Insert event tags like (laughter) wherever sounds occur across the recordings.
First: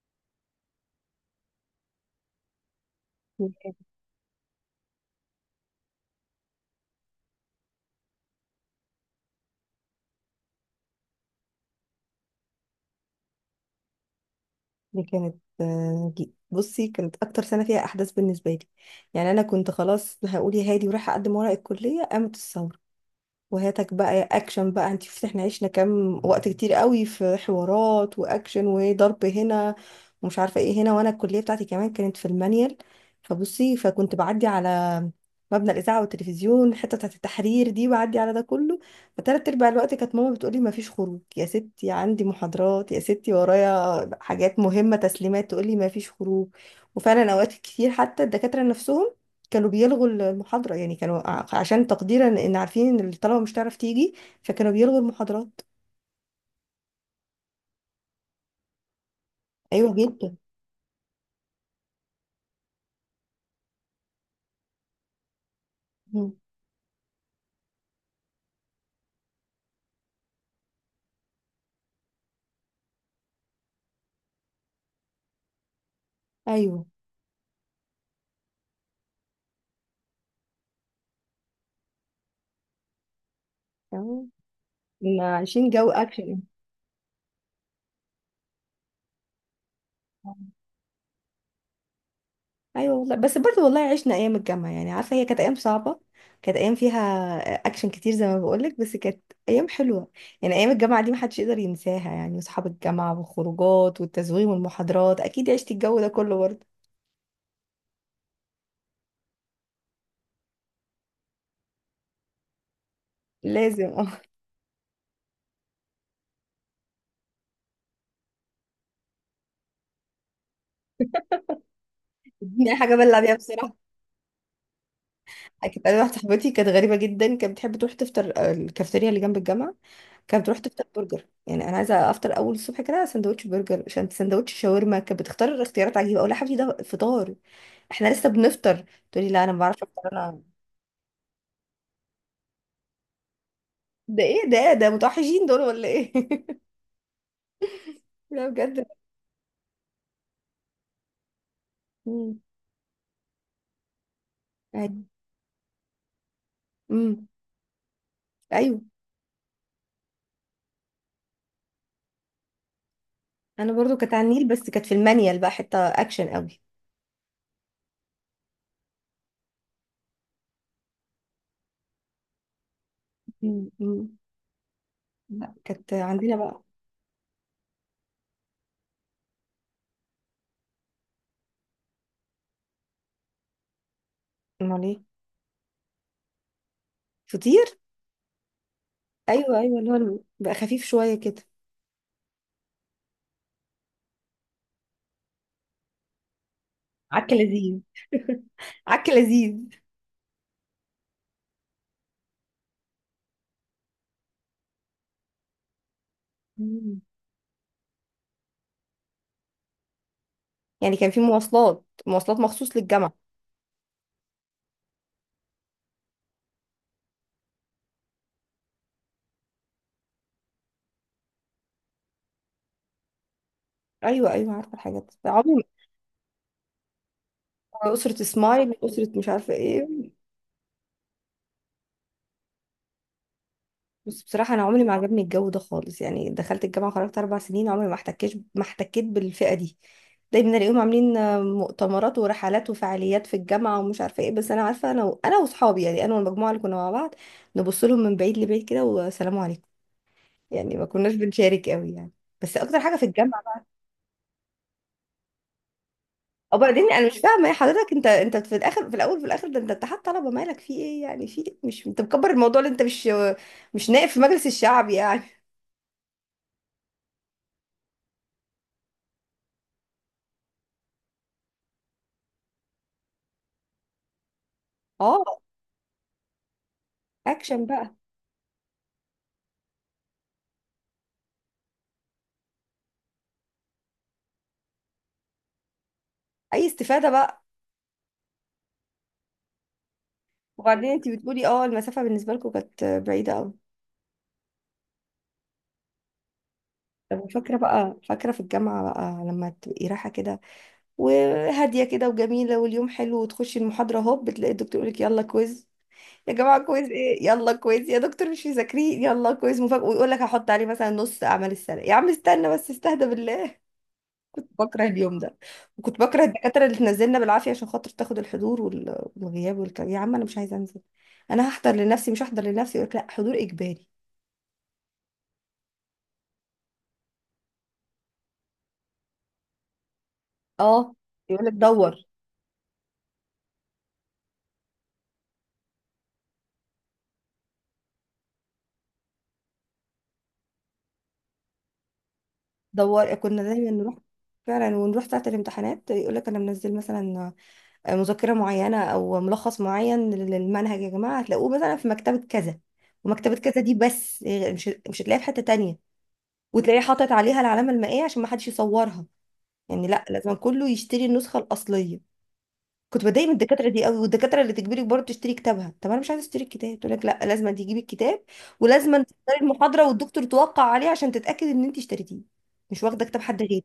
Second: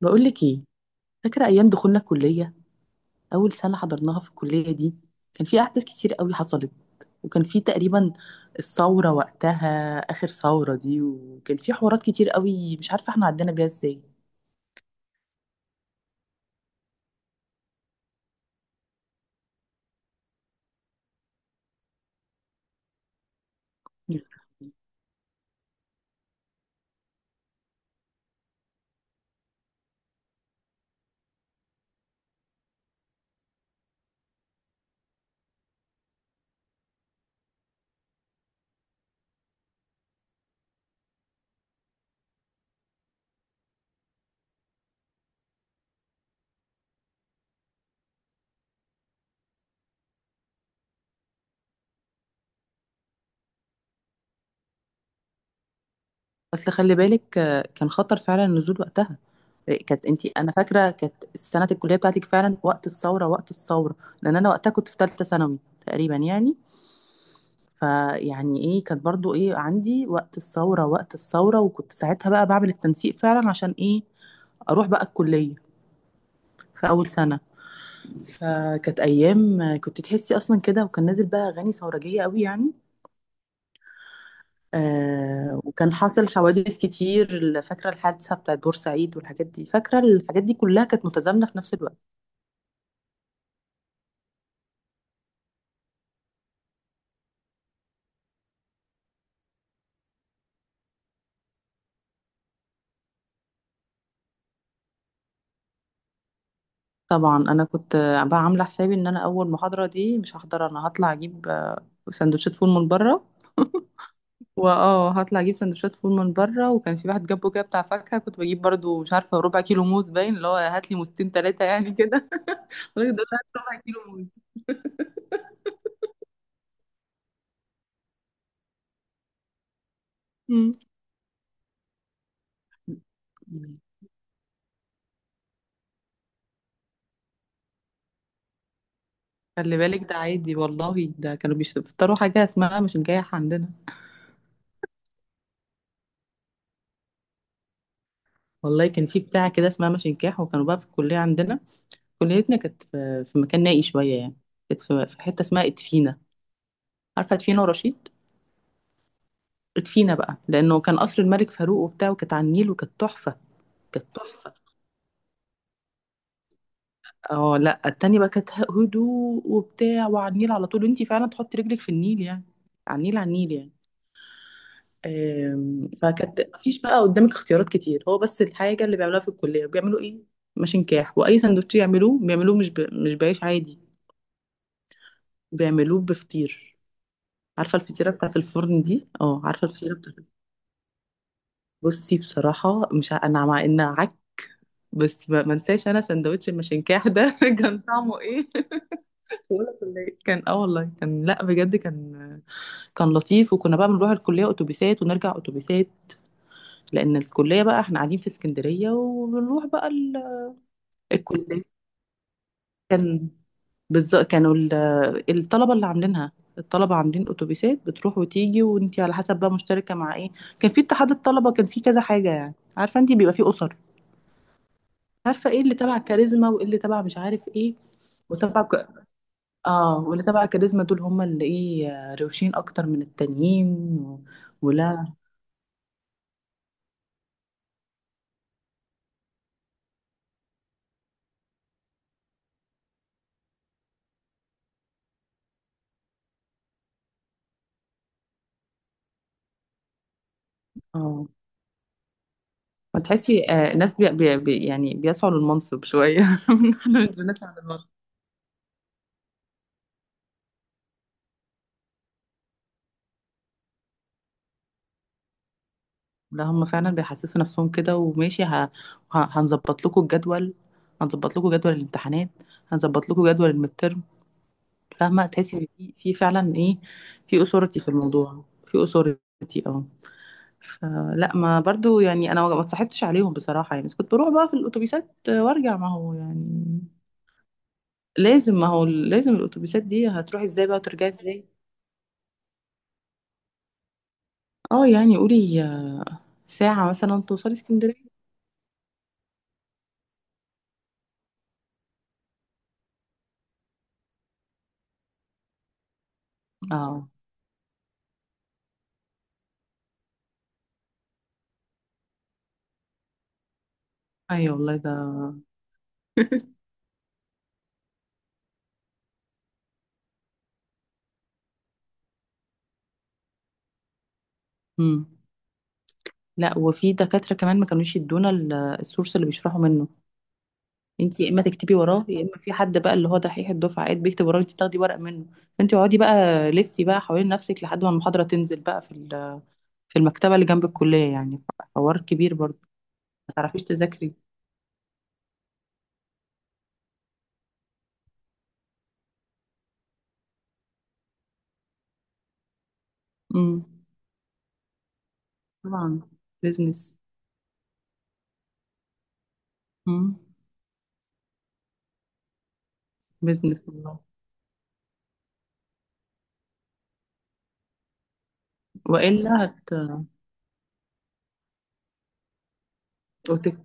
بقول لك ايه؟ فاكره ايام دخولنا الكليه. دي اول سنه كانت حضرناها في الكليه دي كان في احداث كتير قوي حصلت، وكان في تقريبا الثوره وقتها، اخر ثوره دي، وكان في حوارات كتير قوي مش عارفه احنا عدينا بيها ازاي. دي كانت، آه، دي- بصي كانت اكتر سنه فيها احداث بالنسبه لي. يعني انا كنت خلاص هقول يا هادي ورايحه اقدم ورق الكليه، قامت الثوره. وهاتك بقى يا اكشن، بقى انت شفتي احنا عشنا كام وقت كتير قوي في حوارات واكشن وضرب هنا ومش عارفه ايه هنا، وانا الكليه بتاعتي كمان كانت في المانيال. فبصي، فكنت بعدي على مبنى الاذاعه والتلفزيون، الحته بتاعت التحرير دي، بعدي على ده كله. فتلات ارباع الوقت كانت ماما بتقولي: ما فيش خروج يا ستي، عندي محاضرات يا ستي ورايا حاجات مهمه تسليمات، تقولي ما فيش خروج. وفعلا اوقات كتير حتى الدكاتره نفسهم كانوا بيلغوا المحاضرة، يعني كانوا عشان تقديرا ان عارفين ان الطلبة مش هتعرف تيجي، فكانوا بيلغوا المحاضرات. اصل خلي بالك، كان خطر فعلا النزول وقتها. ايوه كانت انتي، جدا. انا فاكره كانت سنه الكليه بتاعتك فعلا وقت الثوره، وقت الثوره. لان انا وقتها كنت في ثالثه ثانوي تقريبا مم. يعني. فيعني ايه، كانت برضو ايه، عندي وقت الثورة، وقت الثورة، وكنت ساعتها بقى بعمل التنسيق فعلا عشان ايه؟ اروح بقى الكلية ايوه. في اول سنة. فكانت ايام كنت تحسي اصلا كده، وكان نازل بقى اغاني ثورجية قوي يعني. تمام. كنا آه، عايشين جو وكان حاصل اكشن. حوادث كتير، فاكرة الحادثة بتاعت بورسعيد والحاجات دي، فاكرة الحاجات دي كلها كانت متزامنة في نفس الوقت. ايوه والله، بس برضه والله عشنا ايام الجامعة، يعني عارفة هي كانت ايام صعبة. كانت ايام فيها اكشن كتير زي ما بقولك، بس كانت ايام حلوة. يعني ايام الجامعة دي محدش يقدر ينساها، يعني اصحاب الجامعة والخروجات والتزويم والمحاضرات، اكيد عشتي الجو ده كله برضه. طبعا انا كنت بقى عاملة حسابي ان انا اول محاضرة دي مش هحضر، انا هطلع اجيب سندوتشات فول من بره، لازم اه. واه، هطلع اجيب سندوتشات فول من بره، وكان في واحد جنبه كده بتاع فاكهه، كنت بجيب برضو مش عارفه ربع كيلو موز، باين اللي هو هات لي موزتين ثلاثه يعني كده. (laughs) (laughs) دي حاجة الراجل بلع ده، بيها هات ربع بصراحة. كيلو موز. (laughs) كانت انا واحده صاحبتي كانت غريبه جدا، كانت بتحب تروح تفطر الكافتيريا اللي جنب الجامعه. كانت بتروح مم. تفطر برجر، يعني انا عايزه افطر اول الصبح كده سندوتش برجر عشان سندوتش شاورما؟ كانت بتختار اختيارات عجيبه، اقول لها: يا حبيبتي ده فطار؟ احنا لسه بنفطر. تقولي: لا انا ما خلي بعرفش بالك افطر ده انا. عادي والله، ده كانوا بيفطروا حاجه اسمها مشنكاح عندنا. ده ايه ده؟ إيه؟ ده متوحشين دول ولا ايه؟ (laughs) لا بجد. والله كان في بتاع كده اسمها مشنكاح، وكانوا بقى في الكليه عندنا. امم. كليتنا كانت في مكان نائي شويه يعني، كانت ايوه. في حته اسمها ادفينه. امم. عارفه ادفينه ورشيد؟ ايوه. ادفينه بقى لانه كان قصر الملك فاروق وبتاع، وكانت على النيل وكانت تحفه. انا برضو كانت كانت على النيل، تحفه. بس كانت في المانيال بقى حته اكشن قوي. اه، لا، التانية بقى كانت هدوء وبتاع، وعلى النيل على طول، وانتي فعلا تحطي رجلك في النيل يعني، على النيل، على النيل امم. يعني. أمم. لا كانت عندنا فكانت بقى. مفيش بقى قدامك اختيارات كتير، هو بس الحاجة اللي بيعملوها في الكلية بيعملوا ايه؟ ماشين كاح، وأي سندوتش يعملوه بيعملوه مش مش بعيش عادي، امال ايه؟ بيعملوه بفطير. فطير. عارفة الفطيرة بتاعت الفرن دي؟ اه، ايوه عارفة ايوه اللي الفطيرة هو بتاعت. بقى خفيف شويه كده. بصي بصراحة مش أنا مع إنها عك، بس ما انساش أنا سندوتش الماشين كاح عك ده (laughs) كان لذيذ. طعمه (laughs) ايه. (laughs) عك لذيذ. ولا كان اه، والله كان، لا بجد كان، كان لطيف. وكنا بقى بنروح الكلية أتوبيسات ونرجع أتوبيسات، مم. لأن الكلية بقى احنا قاعدين في اسكندرية، وبنروح بقى يعني كان في الكلية. مواصلات مخصوص للجامعه. كان بالظبط كانوا الطلبة اللي عاملينها، الطلبة عاملين أتوبيسات بتروح وتيجي، وانتي على حسب بقى مشتركة مع ايه. كان في اتحاد الطلبة، كان في كذا حاجة يعني، عارفة انتي بيبقى في أسر، ايوه، ايوه، عارفه الحاجات دي. عارفة ايه عمري، اللي تبع كاريزما وايه اللي تبع مش عارف ايه، ما اسره وتبع سمايل، ك... اسره مش عارفه ايه. اه، واللي تبع كاريزما دول هم اللي ايه، روشين اكتر من التانيين. و... بس بصراحه انا عمري ما ولا عجبني الجو ده خالص، يعني دخلت الجامعه خرجت 4 سنين عمري ما احتكيت بالفئه دي. دايما الاقيهم عاملين مؤتمرات ورحلات وفعاليات في الجامعه ومش عارفه ايه، بس انا عارفه انا واصحابي، يعني انا والمجموعه اللي كنا مع بعض. نبص لهم من بعيد لبعيد كده والسلام عليكم. يعني ما كناش اه. بنشارك قوي يعني. بس اكتر حاجه في الجامعه. فتحسي الناس يعني بيسعوا للمنصب شوية. (laughs) وبعدين احنا انا مش مش فاهمه يا بنسعى للمنصب. حضرتك، انت في الاخر في الاول في الاخر، ده انت اتحاد طلبه مالك في ايه؟ يعني في إيه؟ مش انت مكبر الموضوع اللي انت مش، مش نائب في مجلس الشعب يعني. لا، هم فعلا بيحسسوا نفسهم كده، وماشي هنظبط لكم الجدول، هنظبط لكم جدول الامتحانات، هنظبط لكم جدول الميد ترم. اه. فاهمة، تحسي ان في فعلا ايه، في اكشن اثورتي في بقى. الموضوع، في اثورتي اه. فلا، ما برضو يعني انا ما اتصاحبتش عليهم بصراحة يعني، بس كنت بروح بقى في الاتوبيسات وارجع، ما هو اي يعني استفاده بقى. لازم، ما هو لازم الاتوبيسات دي هتروحي ازاي بقى وبعدين انت وترجعي ازاي. بتقولي اه، المسافه بالنسبه لكم كانت بعيده قوي. اه يعني قولي ساعة مثلا طب توصلي فاكره بقى، اسكندرية. فاكره في الجامعه بقى لما تبقي رايحه كده وهاديه كده وجميله واليوم حلو، وتخشي المحاضره هوب بتلاقي الدكتور يقول لك: يلا كويز. يا جماعة كويز اه، ايه؟ يلا كويز يا دكتور مش مذاكرين، يلا كويز مفاجأة. ويقول لك هحط عليه مثلا نص اعمال السنة. يا عم استنى بس استهدى بالله. ايوه (laughs) والله بكره ده. اليوم ده. وكنت بكره الدكاترة اللي تنزلنا بالعافية عشان خاطر تاخد الحضور والغياب والكلام، يا عم انا مش عايزة انزل. انا هحضر لنفسي مش هحضر لنفسي، يقول لك: لا، حضور اجباري. مم. لا، وفي دكاترة كمان ما كانوش يدونا السورس اللي بيشرحوا منه، اه. انت يا اما يقول لك تكتبي دور. وراه، يا اما في حد بقى اللي هو دحيح الدفعه قاعد بيكتب وراه، انت تاخدي ورق منه. فانت اقعدي بقى، لفي بقى حوالين نفسك لحد ما المحاضرة تنزل بقى في في المكتبة اللي جنب الكلية يعني، حوار كبير برضه، دور ما كنا تعرفيش دايما نروح تذاكري. فعلا، ونروح ساعة الامتحانات يقول لك: انا منزل مثلا مذكرة معينة أو ملخص معين للمنهج، يا جماعة هتلاقوه مثلا في مكتبة كذا. ومكتبة كذا امم، دي بس مش هتلاقيها في حتة تانية. طبعا، وتلاقيه بيزنس. حاطط عليها العلامة المائية عشان ما حدش يصورها، يعني لا، امم، لازم كله يشتري النسخة الأصلية. كنت بتضايق من الدكاترة بيزنس دي قوي، والله. والدكاترة اللي تجبرك برضه تشتري كتابها، طب أنا مش عايزة أشتري الكتاب، تقول لك: لا لازم تجيبي الكتاب. ولازم تختاري والا المحاضرة والدكتور توقع عليها عشان تتأكد إن أنت اشتريتيه. مش واخدة كتاب حد هت... غيري.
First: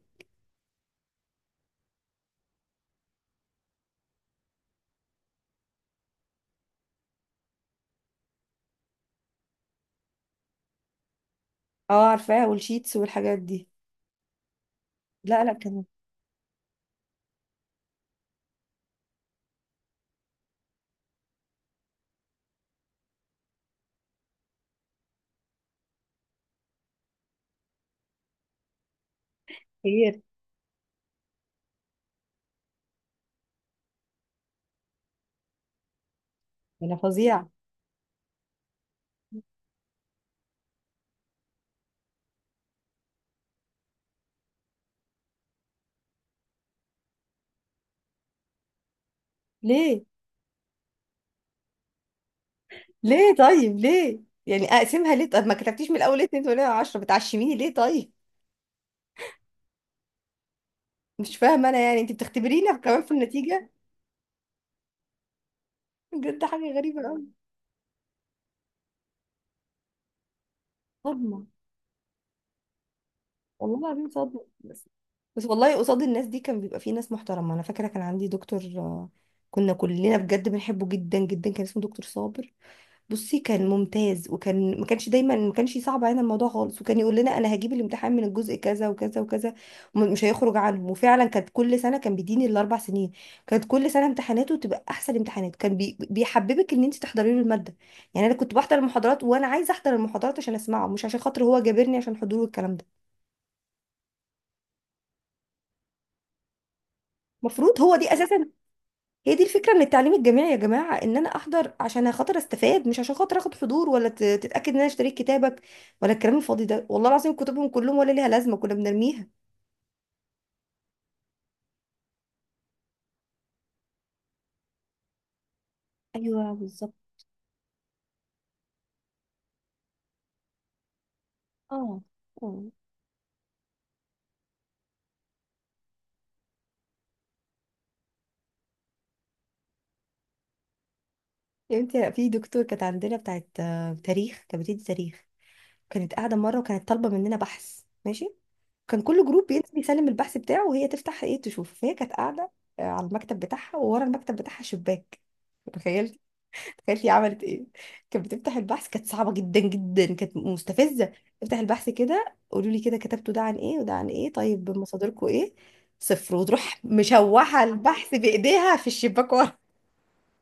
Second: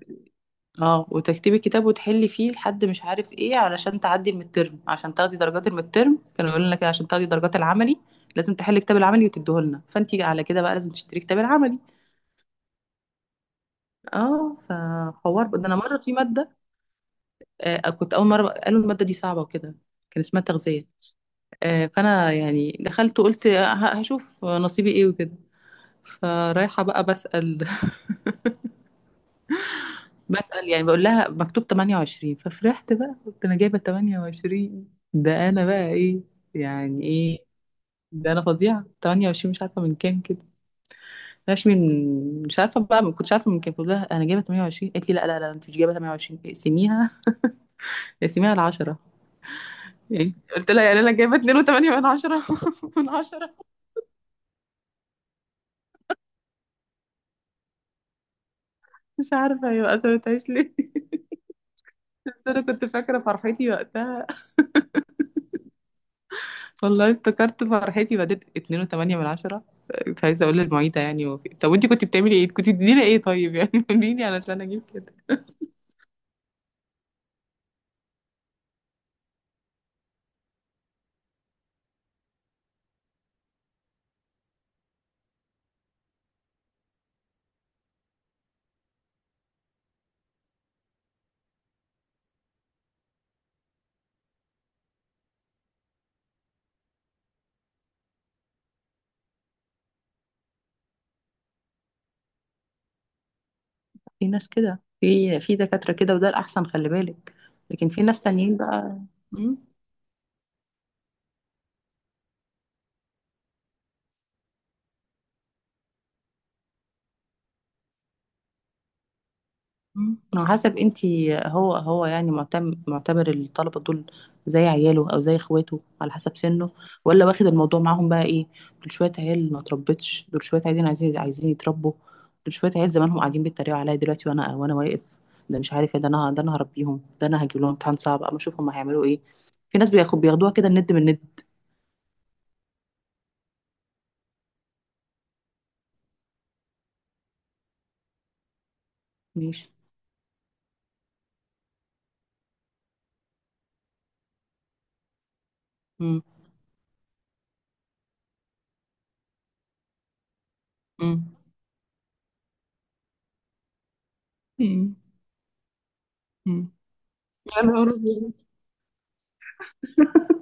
اه، وتكتبي كتاب وتحلي فيه لحد مش عارف ايه، علشان تعدي المترم، عشان تاخدي درجات المترم، كانوا يقولوا لنا كده عشان تاخدي درجات العملي لازم تحلي كتاب العملي وتديه لنا، فانت على كده بقى لازم تشتري كتاب العملي. اه عارفاها والشيتس والحاجات دي. اه، لا، فحوار لا، بقى. ده انا كان مره في ماده، آه، كنت اول قالوا الماده دي صعبه وكده، كان اسمها تغذيه. آه، فانا يعني دخلت وقلت هشوف نصيبي ايه وكده. فرايحه بقى بسأل، (laughs) خير. بسأل يعني، بقول لها مكتوب 28، ففرحت بقى قلت انا جايبه 28، ده انا بقى ايه، انا يعني ايه، فظيعة. ده انا فظيعه، 28، مش عارفه من كام كده، مش عارفه بقى، ما كنتش عارفه من كام. قلت لها انا جايبه 28، قالت لي لا، لا، لا، انت مش جايبه 28، اقسميها، اقسميها ل 10. ليه؟ يعني قلت لها، يعني انا جايبه 2.8 من 10. (laughs) من ليه 10. طيب ليه؟ يعني اقسمها ليه؟ طب ما كتبتيش من الاول ليه اتنين ولا عشرة، بتعشميني ليه طيب؟ مش عارفه هي بقى سابتهاش ليه. (laughs) مش فاهمه انا، يعني انت بس انا بتختبرينا كنت كمان في فاكره النتيجه؟ فرحتي وقتها، بجد حاجه غريبه والله قوي. افتكرت فرحتي بعدين، 2.8 من عشرة. كنت عايزة أقول للمعيدة يعني، صدمه، طب وأنتي كنت بتعملي إيه؟ كنت بتديني إيه طيب يعني والله (laughs) العظيم اديني صدمه. علشان أجيب بس كده. بس والله قصاد الناس دي كان بيبقى في ناس محترمه، انا فاكره كان عندي دكتور، كنا كلنا بجد بنحبه جدا جدا، كان اسمه دكتور صابر. بصي كان ممتاز، وكان ما كانش، دايما ما كانش صعب علينا الموضوع خالص، وكان يقول لنا: انا هجيب الامتحان من الجزء كذا وكذا وكذا، ومش هيخرج عنهم. وفعلا كانت كل سنه كان بيديني الاربع سنين، كانت كل سنه امتحاناته تبقى احسن امتحانات، كان بيحببك ان انت تحضري له الماده. يعني انا كنت بحضر المحاضرات وانا عايزه احضر المحاضرات عشان اسمعه، مش عشان خاطر هو جابرني عشان حضور الكلام ده. في ناس كده، في دكاترة كده، وده الأحسن خلي بالك، المفروض لكن هو في دي ناس اساسا، تانيين بقى. هي دي مم. الفكرة من التعليم الجامعي يا جماعة، ان انا احضر عشان خاطر استفاد، مش عشان خاطر اخد حضور ولا تتأكد ان انا اشتريت كتابك، ولا الكلام الفاضي ده. والله العظيم كتبهم كلهم ولا ليها لازمة، كنا بنرميها. مم. على حسب انتي، هو يعني معتم معتبر الطلبة دول زي عياله او زي اخواته على حسب ايوه سنه، بالظبط. ولا واخد الموضوع معاهم بقى ايه. دول شوية عيال ما اتربتش، دول شوية عايزين عايزين يتربوا. اه. دول اه. شوية عيال زمانهم قاعدين بيتريقوا عليا دلوقتي، وانا واقف ده، مش عارف ايه، ده انا، ده انا هربيهم، ده انا هجيب لهم امتحان صعب اما اشوف هم هيعملوا ايه. في ناس بياخدوها كده الند من الند. يا بنتي في دكتور كانت عندنا بتاعت تاريخ، كانت بتدي تاريخ. كانت قاعدة مرة، وكانت طالبة مننا بحث، ماشي. كان كل جروب ماشي. بينزل يسلم البحث بتاعه وهي تفتح ايه تشوف، فهي كانت قاعدة على المكتب بتاعها، وورا المكتب بتاعها شباك. تخيلي، امم. تخيلي عملت ايه. كانت بتفتح البحث، كانت صعبة جدا جدا، كانت مستفزة. امم. افتح البحث كده قولوا لي كده: كتبتوا ده عن ايه وده عن ايه؟ طيب مم. مصادركم ايه؟ صفر، مم. وتروح يا مشوحة نهار البحث أبيض. بإيديها في الشباك ورا. (laughs) (laughs)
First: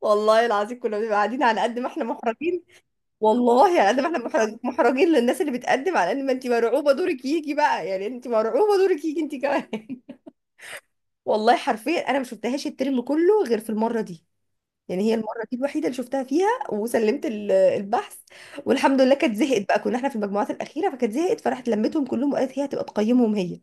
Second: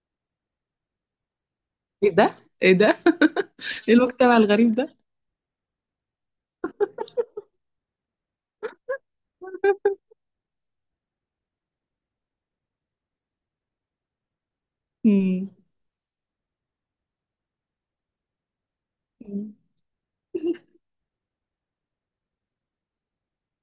والله العظيم كنا بنبقى قاعدين على قد ما احنا ايه ده، محرجين، ايه ده. (laughs) والله على ايه قد ما احنا المجتمع الغريب ده. محرجين للناس اللي بتقدم، على ان ما انت مرعوبة دورك يجي بقى، يعني انت مرعوبة دورك يجي انت (laughs) كمان. (laughs) والله حرفيا انا ما شفتهاش الترم كله غير في المرة دي، يعني هي المرة مم. دي الوحيدة اللي شفتها فيها وسلمت البحث. والحمد لله كانت مم. زهقت بقى، كنا احنا في المجموعات الأخيرة فكانت زهقت، فراحت لمتهم كلهم وقالت هي هتبقى تقيمهم هي.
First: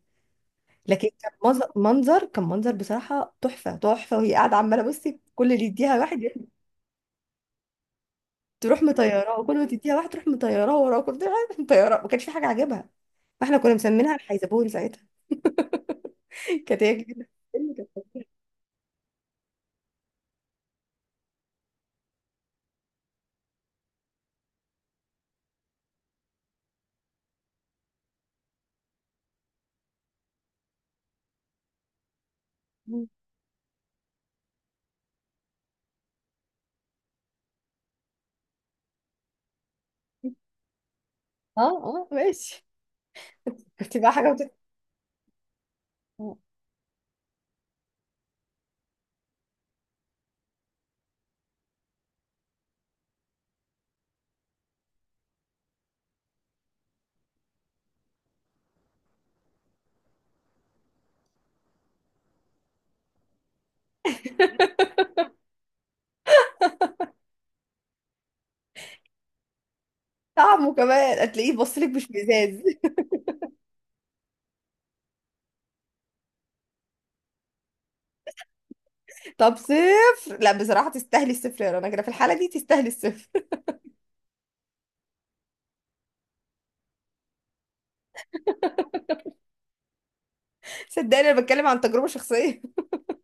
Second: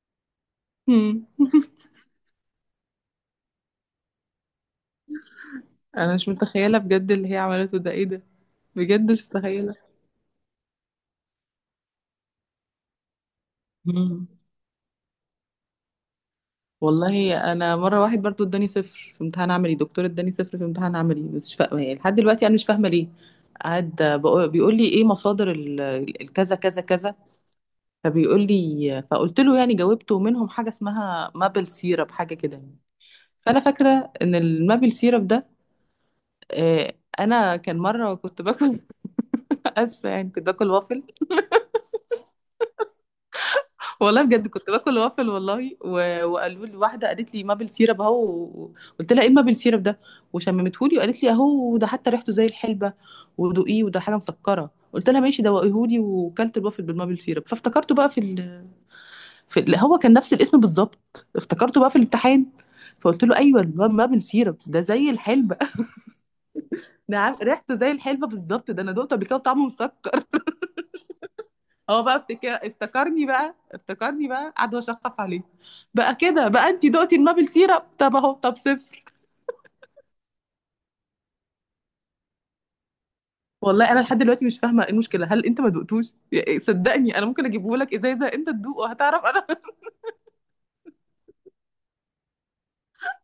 لكن مم. كان منظر، كان منظر بصراحة تحفة تحفة، وهي قاعدة عمالة بصي كل اللي يديها انا واحد مش متخيله بجد اللي هي عملته ده، ايه ده. تروح بجد مش مطيراه، وكل ما متخيله. تديها واحد تروح مطيراه وراك، كنت مطيراه، ما كانش في حاجة عاجبها. فاحنا كنا مسمينها مم. الحيزبون ساعتها. (laughs) كانت هي كده. والله انا مره، واحد برضو اداني صفر في امتحان عملي، دكتور اداني صفر في امتحان عملي، مش فاهمه يعني لحد دلوقتي انا مش فاهمه ليه. قعد بيقول لي ايه مصادر الكذا كذا كذا، فبيقول لي، فقلت له يعني، جاوبته منهم حاجه اسمها مابل سيرب، حاجه كده يعني. فانا فاكره ان المابل سيرب ده، آه، انا كان مره كنت باكل (laughs) اسفه يعني، كنت باكل وافل اه، اه، ماشي. كنت بقى والله، حاجة بجد كنت باكل وافل والله، وقالوا لي واحده، قالت لي مابل سيرب اهو، قلت لها ايه مابل سيرب ده، وشممته لي وقالت لي اهو ده، حتى ريحته زي الحلبه، ودوقيه، وده حاجه مسكره، قلت لها ماشي دوقيهولي. وكلت الوافل بالمابل سيرب، فافتكرته بقى هو كان نفس الاسم بالظبط، افتكرته بقى في الامتحان. فقلت له ايوه المابل سيرب ده زي الحلبه، (laughs) ريحته زي الحلبه بالظبط، ده انا دقته قبل كده وطعمه مسكر. طعمه كمان هتلاقيه بصلك هو مش بقى افتكر، مزاز. افتكرني بقى قعد اشخص عليه بقى، كده بقى انت دقتي المابل سيرب، طب اهو، طب صفر. طب صفر؟ لا بصراحة تستاهلي الصفر يا رنا كده، في الحالة دي تستاهلي الصفر. والله انا لحد دلوقتي مش فاهمه ايه المشكله، هل انت ما دقتوش إيه، صدقني انا ممكن اجيبه لك ازازه انت تدوقه هتعرف انا. (laughs) (laughs) صدقني انا بتكلم عن تجربة شخصية.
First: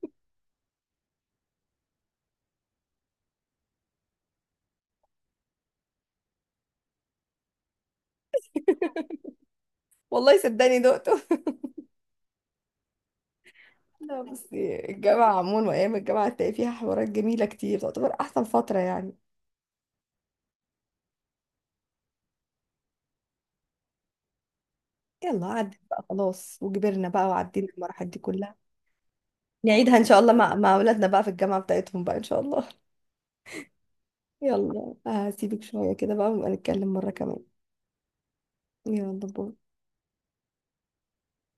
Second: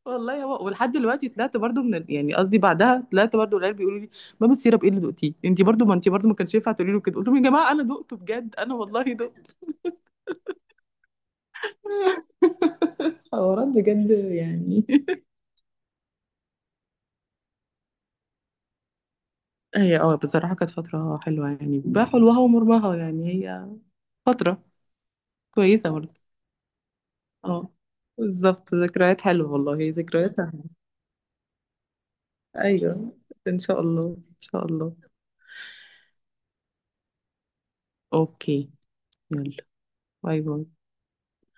والله هو، ولحد دلوقتي طلعت برضو من يعني قصدي بعدها طلعت برضو، العيال بيقولوا لي مابل سيرب ايه اللي دقتيه انت برضو، ما انت برضو ما كانش ينفع تقولي له كده. قلت لهم يا جماعه انا دقته بجد، انا والله دقته. (laughs) والله صدقني دقته. (laughs) حوارات بجد لا يعني. بصي الجامعة عموما وايام الجامعة هتلاقي فيها حوارات جميلة كتير، تعتبر احسن فترة يعني. (laughs) هي اه بصراحه كانت فتره حلوه يعني، بحلوها ومرها يعني، هي فتره يلا عدت كويسة بقى برضه. خلاص، وكبرنا بقى وعدينا اه المراحل دي كلها. بالظبط، ذكريات حلوة والله، هي نعيدها ان شاء الله ذكريات مع حلوة. مع اولادنا بقى في الجامعة بتاعتهم بقى، ان شاء الله. ايوه. ان شاء الله، ان (laughs) شاء يلا الله. هسيبك شوية كده بقى، ونبقى نتكلم مرة كمان. اوكي. يلا باي. يلا باي. باي.